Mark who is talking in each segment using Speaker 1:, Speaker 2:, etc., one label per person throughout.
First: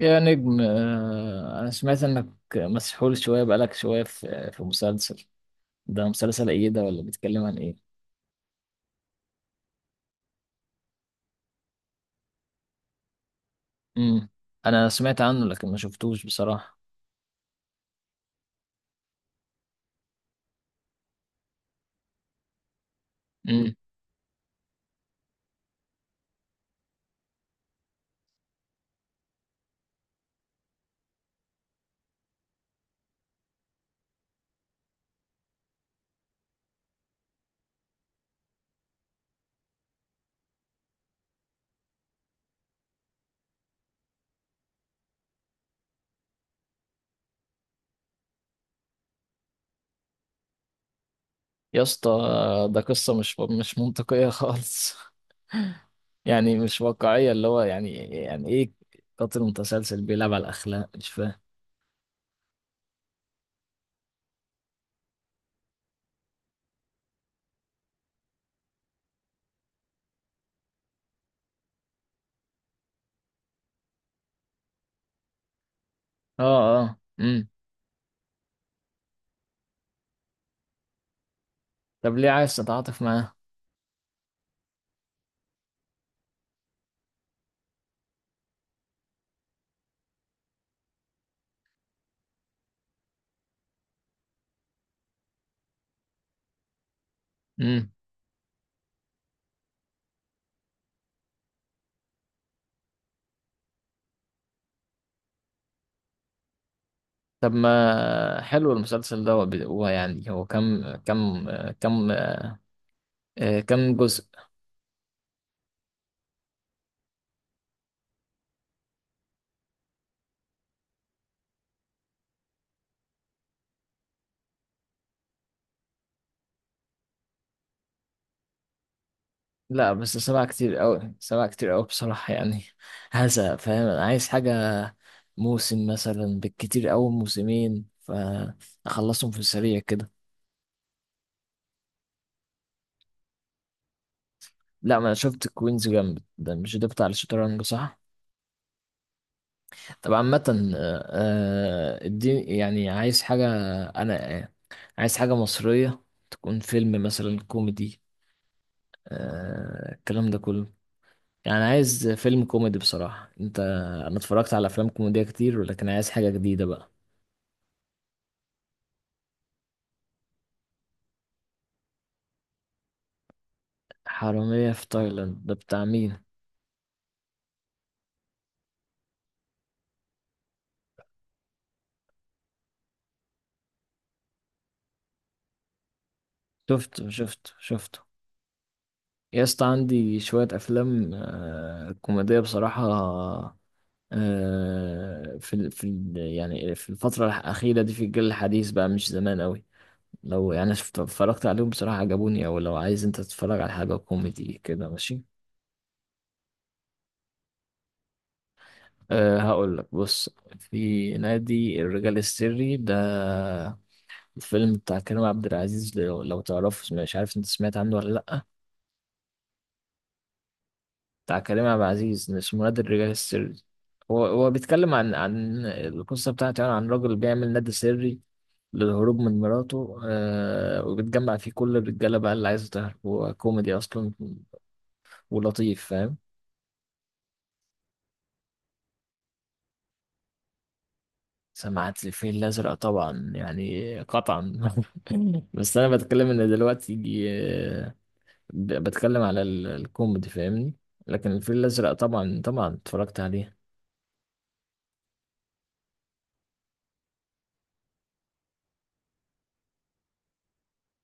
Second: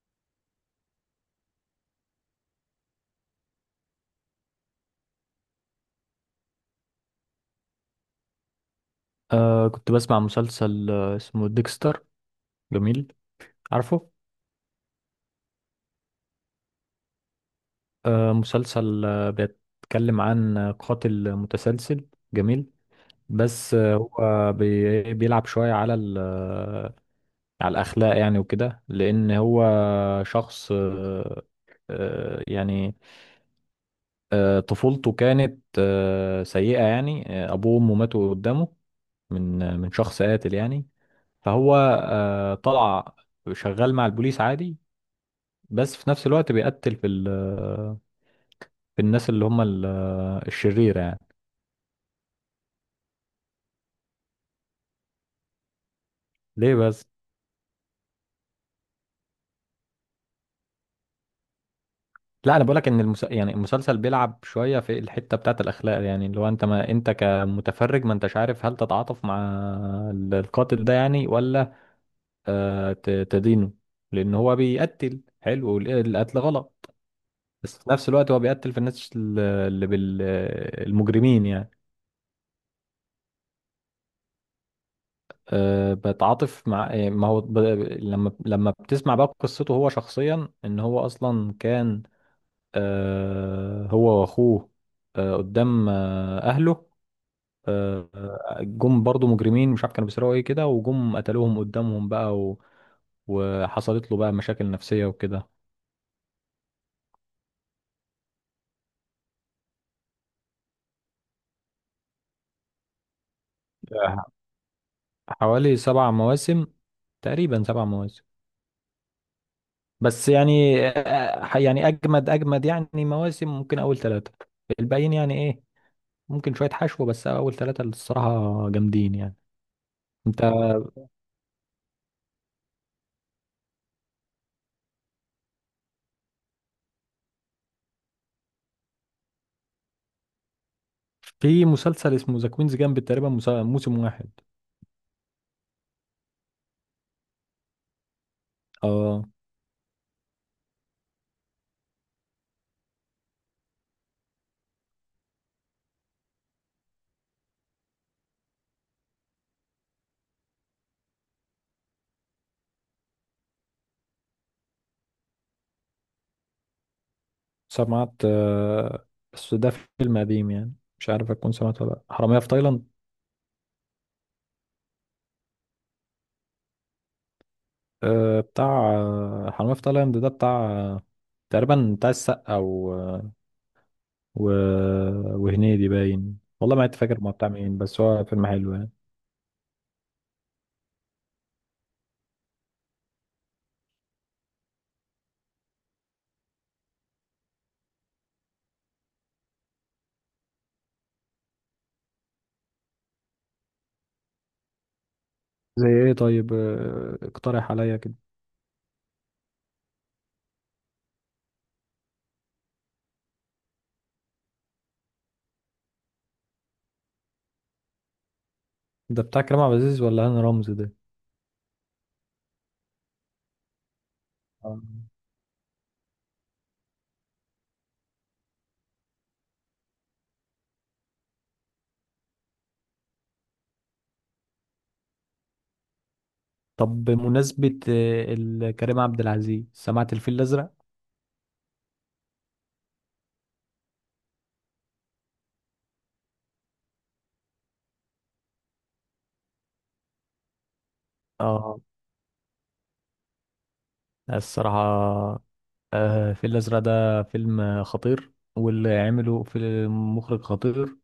Speaker 1: يا نجم أنا سمعت إنك مسحول شوية بقالك شوية في مسلسل. ده مسلسل إيه ده ولا بيتكلم عن إيه؟
Speaker 2: كنت بسمع مسلسل اسمه ديكستر. جميل. عارفه.
Speaker 1: مم. أنا سمعت عنه لكن ما شفتوش بصراحة.
Speaker 2: مسلسل بيتكلم عن قاتل متسلسل. جميل.
Speaker 1: مم.
Speaker 2: بس هو بيلعب شوية على على الأخلاق يعني وكده، لأن هو شخص يعني طفولته كانت سيئة يعني. أبوه وأمه ماتوا قدامه من من شخص قاتل يعني، فهو طلع شغال مع البوليس عادي. بس في نفس الوقت بيقتل في ال في الناس اللي هم الشريرة يعني.
Speaker 1: يا اسطى، ده قصة مش منطقية خالص يعني
Speaker 2: ليه
Speaker 1: مش
Speaker 2: بس؟
Speaker 1: واقعية اللي هو يعني يعني إيه؟ قاتل متسلسل بيلعب على الأخلاق مش فاهم.
Speaker 2: لا، انا بقولك ان يعني المسلسل بيلعب شوية في الحتة بتاعت الاخلاق، يعني اللي هو انت، ما انت كمتفرج ما انتش عارف هل تتعاطف مع القاتل ده يعني، ولا تدينه، لان هو بيقتل حلو، القتل
Speaker 1: آه
Speaker 2: غلط،
Speaker 1: آه مم.
Speaker 2: بس في نفس الوقت هو بيقتل في الناس اللي المجرمين يعني.
Speaker 1: طب ليه عايز تتعاطف معاه؟
Speaker 2: بتعاطف مع، ما هو لما بتسمع بقى قصته هو شخصيا، ان هو اصلا كان هو واخوه قدام اهله،
Speaker 1: مم.
Speaker 2: أه آه، جم برضو مجرمين، مش عارف كانوا بيسرقوا ايه كده، وجم قتلوهم قدامهم بقى وحصلت له بقى مشاكل نفسية وكده.
Speaker 1: طب ما حلو المسلسل ده، هو بي- هو يعني هو كم كم كم آه، كم جزء؟
Speaker 2: آه، حوالي 7 مواسم، تقريبا 7 مواسم. بس يعني يعني اجمد اجمد يعني مواسم، ممكن اول ثلاثة. الباقيين يعني إيه، ممكن شوية حشو، بس أول ثلاثة اللي الصراحة جامدين يعني.
Speaker 1: لا بس
Speaker 2: أنت
Speaker 1: سبعة كتير قوي، سبعة كتير قوي بصراحة يعني. هذا فاهم، أنا عايز حاجة موسم مثلا، بالكتير قوي موسمين، فأخلصهم في السريع كده.
Speaker 2: في مسلسل اسمه ذا كوينز جامب، تقريبا موسم واحد.
Speaker 1: لا ما أنا شفت كوينز جامد ده، مش ده بتاع الشطرنج صح؟
Speaker 2: اه.
Speaker 1: طب عامة اديني يعني عايز حاجة. أنا آه، عايز حاجة مصرية تكون فيلم مثلا كوميدي، الكلام ده كله. يعني عايز فيلم كوميدي بصراحة انت، انا اتفرجت على افلام كوميدية كتير ولكن عايز حاجة جديدة بقى.
Speaker 2: سمعت بس ده فيلم قديم يعني، مش عارف أكون سمعت ولا لأ. حرامية في تايلاند.
Speaker 1: حرامية في تايلاند ده بتاع مين؟
Speaker 2: بتاع حرامية في تايلاند ده بتاع تقريبا بتاع السقا و... وهنيدي، باين والله ما عدت
Speaker 1: شفته
Speaker 2: فاكر ما بتاع
Speaker 1: شفته
Speaker 2: مين،
Speaker 1: شفته
Speaker 2: بس هو فيلم حلو يعني.
Speaker 1: يا اسطى، عندي شوية أفلام كوميدية بصراحة، يعني في الفترة الأخيرة دي في الجيل الحديث بقى مش زمان أوي. لو يعني شفت اتفرجت عليهم بصراحة عجبوني، أو لو عايز أنت تتفرج على حاجة كوميدي كده ماشي.
Speaker 2: زي ايه طيب، اقترح عليا كده.
Speaker 1: أه هقول لك، بص، في نادي الرجال السري ده، الفيلم بتاع كريم عبد العزيز، لو تعرفه، مش عارف أنت سمعت عنه ولا لأ.
Speaker 2: ده بتاع كريم عبد العزيز ولا هاني رمزي ده؟
Speaker 1: بتاع كريم عبد العزيز، اسمه نادي الرجال السري. هو
Speaker 2: آه.
Speaker 1: بيتكلم عن القصة بتاعته، يعني عن راجل بيعمل نادي سري للهروب من مراته، وبتجمع فيه كل الرجالة بقى اللي عايزة تهرب، هو كوميدي أصلا ولطيف، فاهم؟
Speaker 2: طب بمناسبة كريم عبد العزيز، سمعت الفيل الأزرق؟
Speaker 1: سمعت الفيل الأزرق طبعا، يعني قطعا. بس أنا بتكلم إن دلوقتي يجي بتكلم على الكوميدي، فاهمني؟ لكن الفيل
Speaker 2: اه.
Speaker 1: الأزرق طبعا طبعا اتفرجت عليه.
Speaker 2: الصراحة الفيل الأزرق ده فيلم خطير، واللي عمله في مخرج خطير.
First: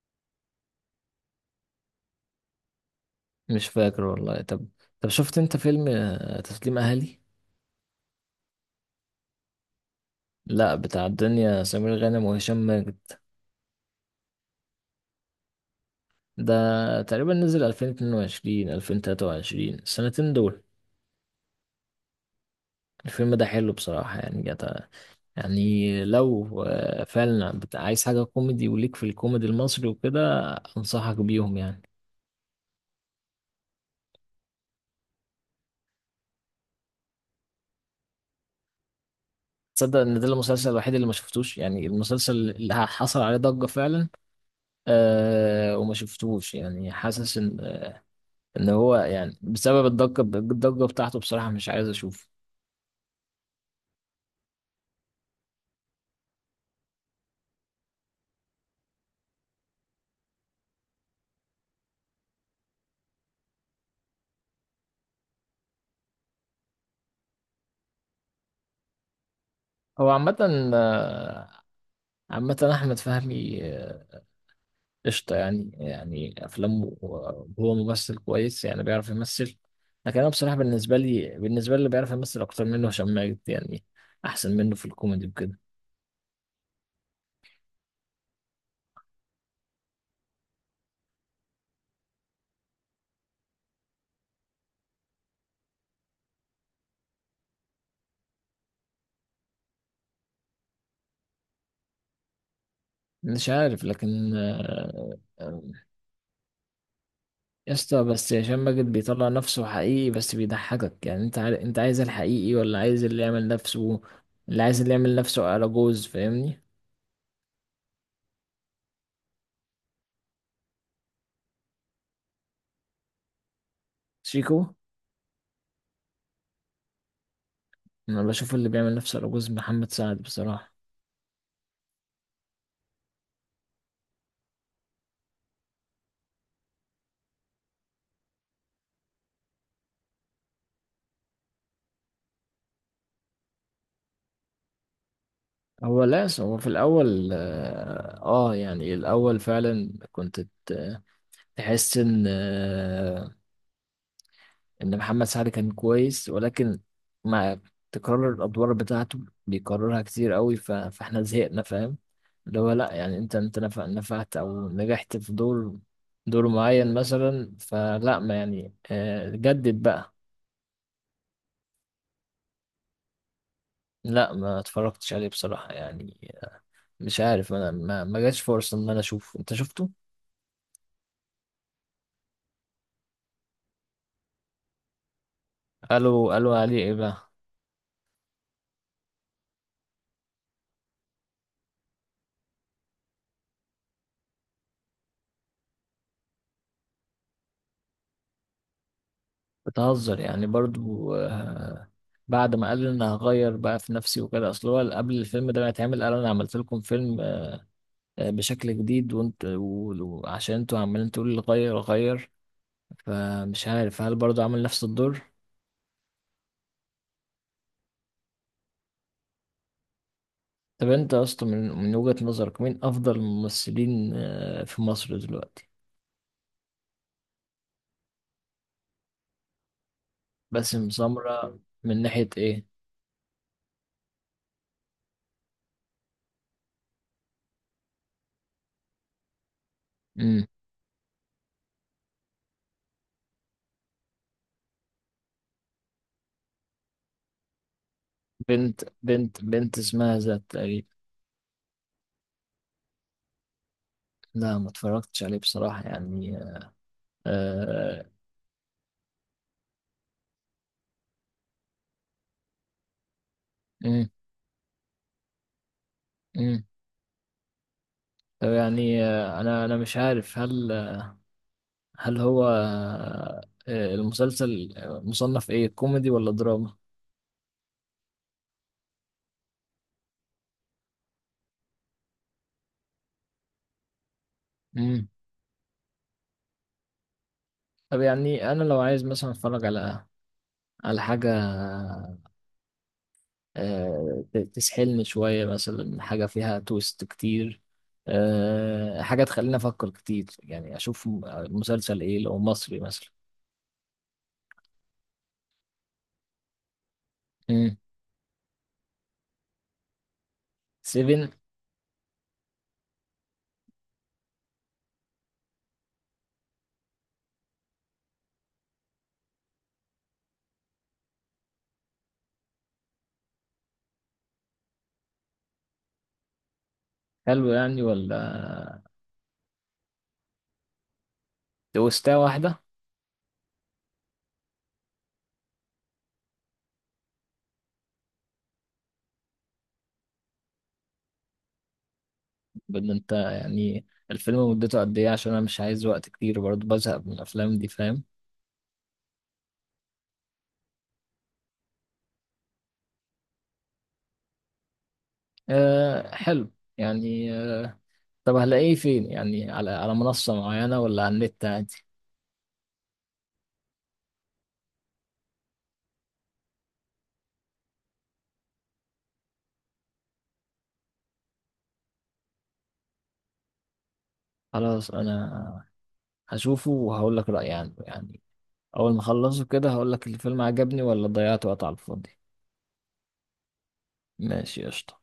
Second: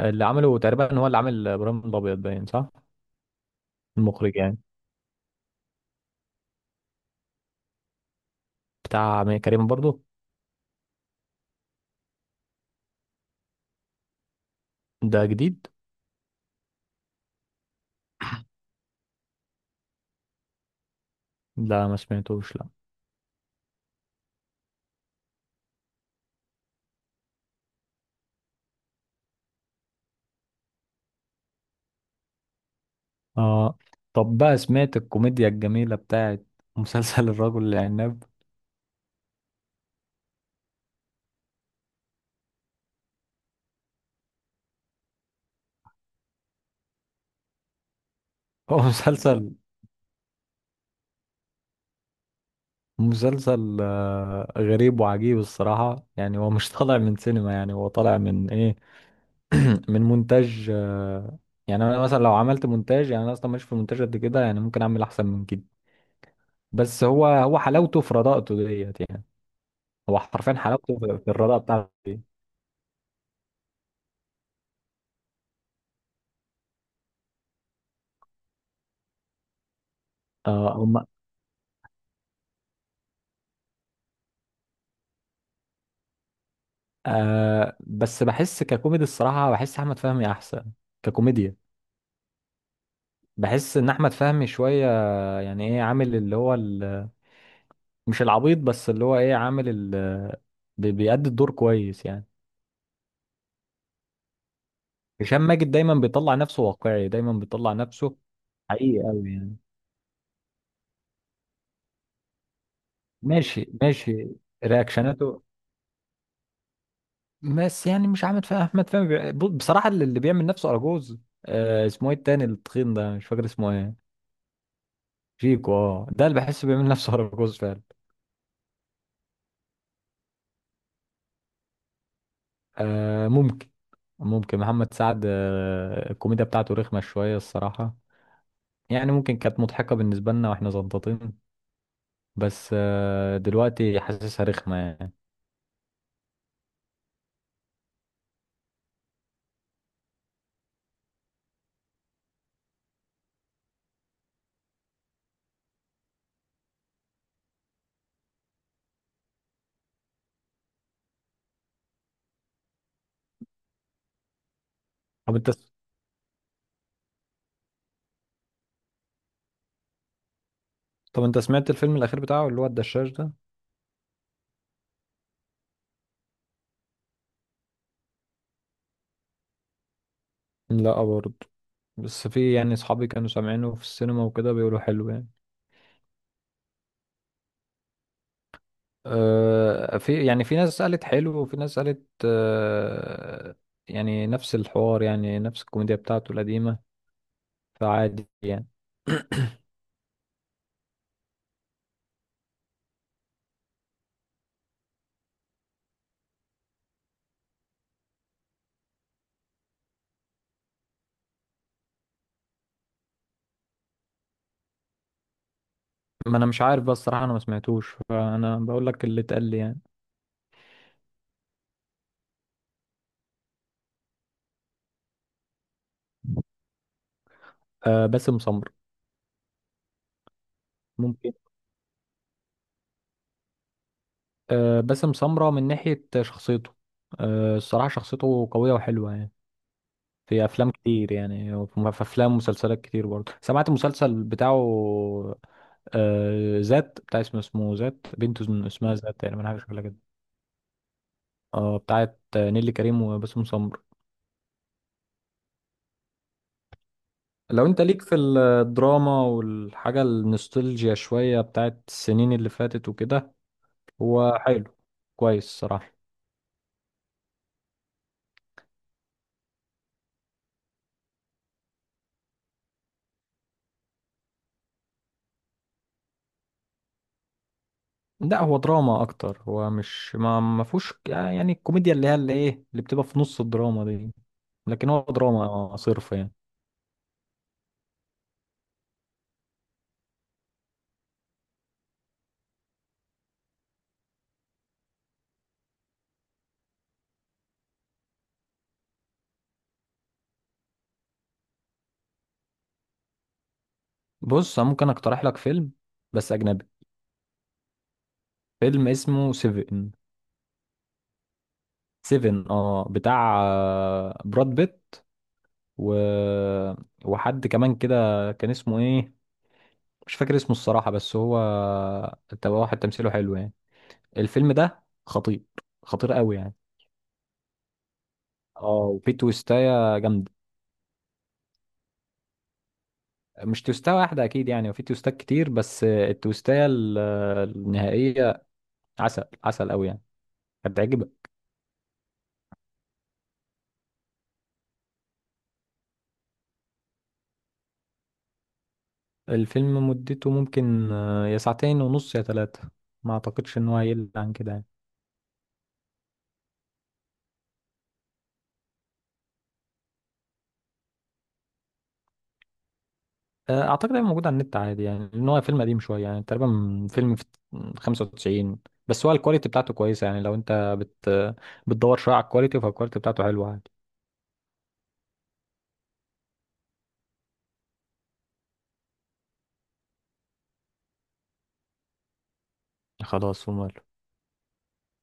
Speaker 2: اللي عمله تقريبا هو اللي عمل إبراهيم الأبيض، باين، صح؟
Speaker 1: مش فاكر
Speaker 2: المخرج
Speaker 1: والله.
Speaker 2: يعني.
Speaker 1: طب، طب شفت أنت فيلم تسليم أهلي؟
Speaker 2: بتاع أمير كريم برضو.
Speaker 1: لا بتاع الدنيا، سمير غانم وهشام ماجد.
Speaker 2: ده جديد؟
Speaker 1: ده تقريبا نزل 2022 2023، السنتين دول.
Speaker 2: لا، ما سمعتوش، لا.
Speaker 1: الفيلم ده حلو بصراحة يعني، جت يعني، لو فعلا عايز حاجة كوميدي وليك في الكوميدي المصري وكده، أنصحك بيهم يعني.
Speaker 2: اه. طب بقى، سمعت الكوميديا الجميلة بتاعت مسلسل الرجل العناب؟
Speaker 1: تصدق إن ده المسلسل الوحيد اللي ما شفتوش، يعني المسلسل اللي حصل عليه ضجة فعلا، أه وما شفتوش يعني. حاسس إن إن
Speaker 2: هو
Speaker 1: هو يعني
Speaker 2: مسلسل
Speaker 1: بسبب الضجة الضجة بتاعته بصراحة مش عايز أشوفه.
Speaker 2: غريب وعجيب الصراحة يعني. هو مش طالع من سينما، يعني هو طالع من ايه من مونتاج، يعني انا مثلا لو عملت مونتاج، يعني انا اصلا مش في المونتاج قد كده، يعني ممكن اعمل احسن من كده. بس هو حلاوته في رداءته ديت يعني.
Speaker 1: هو
Speaker 2: هو
Speaker 1: عامة
Speaker 2: حرفيا حلاوته في الرداءة بتاعته دي.
Speaker 1: عامة أحمد فهمي قشطة يعني، يعني أفلامه هو ممثل كويس يعني، بيعرف يمثل. لكن أنا بصراحة،
Speaker 2: آه
Speaker 1: بالنسبة
Speaker 2: هم
Speaker 1: لي، اللي بيعرف يمثل أكتر منه هشام ماجد يعني، أحسن منه في الكوميدي وكده.
Speaker 2: بس بحس ككوميدي الصراحة، بحس احمد فهمي احسن ككوميديا. بحس ان احمد فهمي شوية، يعني ايه، عامل اللي هو مش العبيط، بس اللي هو ايه، عامل بيأدي الدور كويس يعني.
Speaker 1: مش عارف، لكن
Speaker 2: هشام ماجد دايما بيطلع نفسه واقعي، دايما
Speaker 1: يا
Speaker 2: بيطلع
Speaker 1: اسطى،
Speaker 2: نفسه
Speaker 1: بس هشام ماجد
Speaker 2: حقيقي
Speaker 1: بيطلع
Speaker 2: قوي يعني.
Speaker 1: نفسه حقيقي بس بيضحكك، يعني أنت أنت عايز الحقيقي ولا عايز اللي يعمل
Speaker 2: ماشي
Speaker 1: نفسه؟
Speaker 2: ماشي.
Speaker 1: اللي عايز اللي يعمل
Speaker 2: رياكشناته،
Speaker 1: نفسه على جوز، فاهمني؟
Speaker 2: بس يعني مش عامل فيها احمد فهمي بصراحة اللي بيعمل نفسه اراجوز. اسمه ايه التاني، التخين ده، مش فاكر اسمه ايه.
Speaker 1: شيكو.
Speaker 2: شيكو. اه ده اللي بحسه بيعمل نفسه اراجوز فعلا.
Speaker 1: أنا بشوف اللي بيعمل نفسه على جوز محمد سعد بصراحة.
Speaker 2: ممكن، ممكن محمد سعد. الكوميديا بتاعته رخمة شوية الصراحة، يعني ممكن كانت مضحكة بالنسبة لنا واحنا زنطتين، بس دلوقتي حاسسها رخمة يعني.
Speaker 1: هو لاس هو في الأول يعني الأول فعلا كنت ت- تحس إن محمد سعد كان كويس، ولكن مع تكرار الأدوار بتاعته، بيكررها كتير قوي، فإحنا زهقنا، فاهم؟ اللي هو لأ، يعني أنت، أنت نفعت أو نجحت في
Speaker 2: طب انت
Speaker 1: دور، دور معين مثلا، فلأ، ما يعني جدد بقى.
Speaker 2: طب انت سمعت الفيلم الأخير بتاعه، اللي هو الدشاش ده؟
Speaker 1: لأ ما اتفرجتش عليه بصراحة يعني، مش عارف، أنا ما جاش فرصة إن أنا أشوفه، أنت شفته؟
Speaker 2: لا برضه، بس في يعني صحابي كانوا سامعينه في السينما وكده، بيقولوا حلو يعني.
Speaker 1: قالوا عليه إيه بقى؟
Speaker 2: في يعني في ناس قالت حلو، وفي ناس قالت يعني نفس الحوار، يعني نفس الكوميديا بتاعته القديمة، فعادي يعني.
Speaker 1: بتهزر يعني برضو. بعد ما قال انا هغير بقى في نفسي وكده، اصل هو قبل الفيلم ده ما يتعمل قال انا عملت لكم فيلم بشكل جديد، وعشان انتوا عمالين تقولوا لي غير غير، فمش عارف هل برضو عمل نفس الدور.
Speaker 2: ما انا مش عارف، بس الصراحة انا ما سمعتوش، فانا بقول لك اللي اتقال لي يعني.
Speaker 1: طب انت اصلا، من وجهة نظرك، مين افضل الممثلين في مصر دلوقتي؟
Speaker 2: باسم سمرة.
Speaker 1: باسم
Speaker 2: ممكن.
Speaker 1: سمرة من ناحية ايه؟
Speaker 2: باسم سمرة من ناحية شخصيته. الصراحة شخصيته قوية وحلوة يعني. في
Speaker 1: امم.
Speaker 2: أفلام كتير يعني، في أفلام ومسلسلات كتير برضه. سمعت المسلسل بتاعه ذات. بتاع اسمه ذات، بنته
Speaker 1: بنت
Speaker 2: اسمها ذات يعني،
Speaker 1: بنت
Speaker 2: من حاجة
Speaker 1: بنت
Speaker 2: شكلها كده.
Speaker 1: اسمها ذات تقريبا.
Speaker 2: اه بتاعت نيلي كريم وباسم سمرة.
Speaker 1: لا ما اتفرجتش عليه بصراحة يعني.
Speaker 2: لو انت ليك
Speaker 1: آه،
Speaker 2: في الدراما والحاجة النوستالجيا شوية بتاعت السنين اللي فاتت وكده،
Speaker 1: مم.
Speaker 2: هو حلو، كويس صراحة.
Speaker 1: مم. طب يعني انا مش عارف، هل هل هو آه، المسلسل مصنف ايه، كوميدي ولا دراما؟
Speaker 2: لا، هو دراما اكتر. هو مش ما فيهوش يعني الكوميديا اللي هي اللي ايه اللي بتبقى في نص الدراما دي، لكن هو
Speaker 1: امم.
Speaker 2: دراما صرف يعني.
Speaker 1: طب يعني انا لو عايز مثلا اتفرج على، على حاجه تسحلني شويه مثلا، حاجه فيها تويست كتير، حاجه تخليني افكر كتير، يعني اشوف مسلسل ايه لو مصري مثلا.
Speaker 2: بص، أنا ممكن اقترح لك فيلم، بس اجنبي.
Speaker 1: امم.
Speaker 2: فيلم اسمه سيفن.
Speaker 1: سيفن.
Speaker 2: سيفن، بتاع براد بيت و... وحد كمان كده، كان اسمه ايه، مش فاكر اسمه الصراحة، بس هو تبقى واحد تمثيله حلو يعني. الفيلم ده خطير، خطير قوي يعني.
Speaker 1: حلو يعني
Speaker 2: اه
Speaker 1: ولا؟
Speaker 2: وفي تويستاية جامدة.
Speaker 1: تويستة واحده؟
Speaker 2: مش توستة واحدة أكيد يعني، وفي توستات كتير، بس التوستاية النهائية عسل عسل أوي يعني، هتعجبك.
Speaker 1: بان انت يعني، الفيلم مدته قد ايه؟ عشان انا مش عايز وقت كتير، برضه بزهق من الافلام دي فاهم.
Speaker 2: الفيلم مدته ممكن يا ساعتين ونص يا ثلاثة، ما أعتقدش إن هو هيقل عن كده يعني.
Speaker 1: أه حلو يعني. طب هلاقيه فين يعني، على على منصة معينة ولا على النت عادي؟
Speaker 2: أعتقد هيبقى موجود على النت عادي يعني، لأن هو فيلم قديم شوية يعني، تقريبا من فيلم في 95. بس هو الكواليتي بتاعته كويسة يعني، لو أنت بتدور شوية على الكواليتي، فالكواليتي بتاعته حلوة عادي.
Speaker 1: خلاص انا هشوفه وهقول لك رأيي عنه يعني، اول ما اخلصه كده هقول لك الفيلم عجبني ولا ضيعت وقت على الفاضي.
Speaker 2: خلاص ومال.
Speaker 1: ماشي قشطة.